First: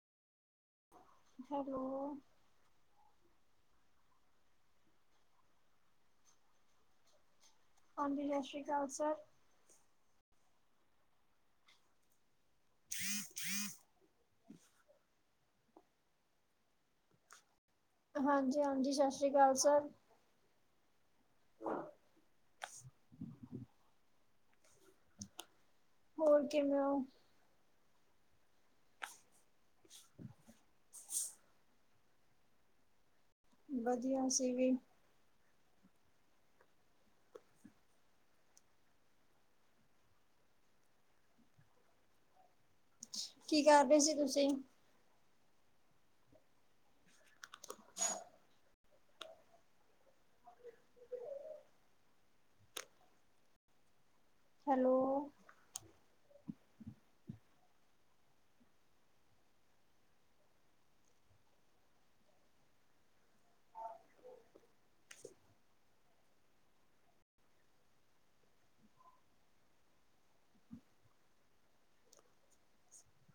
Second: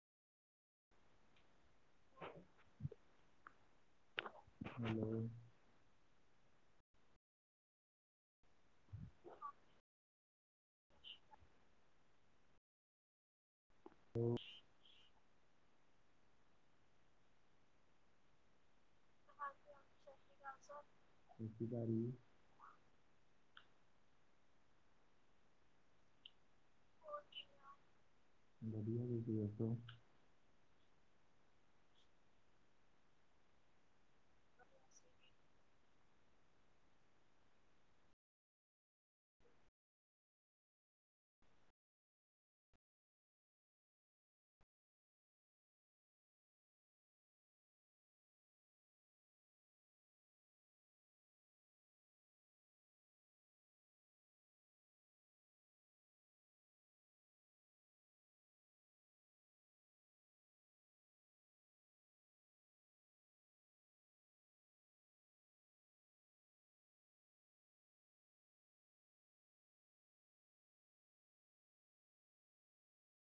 Hello. Hello. ਹਾਂਜੀ ਸਤਿ ਸ੍ਰੀ ਅਕਾਲ ਸਰ। ਹੂੰ-ਹੂੰ। ਹੂੰ। ਹਾਂਜੀ-ਹਾਂਜੀ ਸਤਿ ਸ੍ਰੀ ਅਕਾਲ ਸਰ। ਹਾਂਜੀ, ਸਰ ਸਤਿ ਸ੍ਰੀ ਅਕਾਲ ਜੀ। ਹੋਰ ਕਿਵੇਂ ਹੋ? ਵਧੀਆ ਜੀ, ਤੁਸੀ ਦੱਸੋ? ਵਧੀਆ ਅਸੀ ਵੀ। ਕੀ ਕਰ ਰਹੇ ਸੀ ਤੁਸੀਂ? ਹੈਲੋ।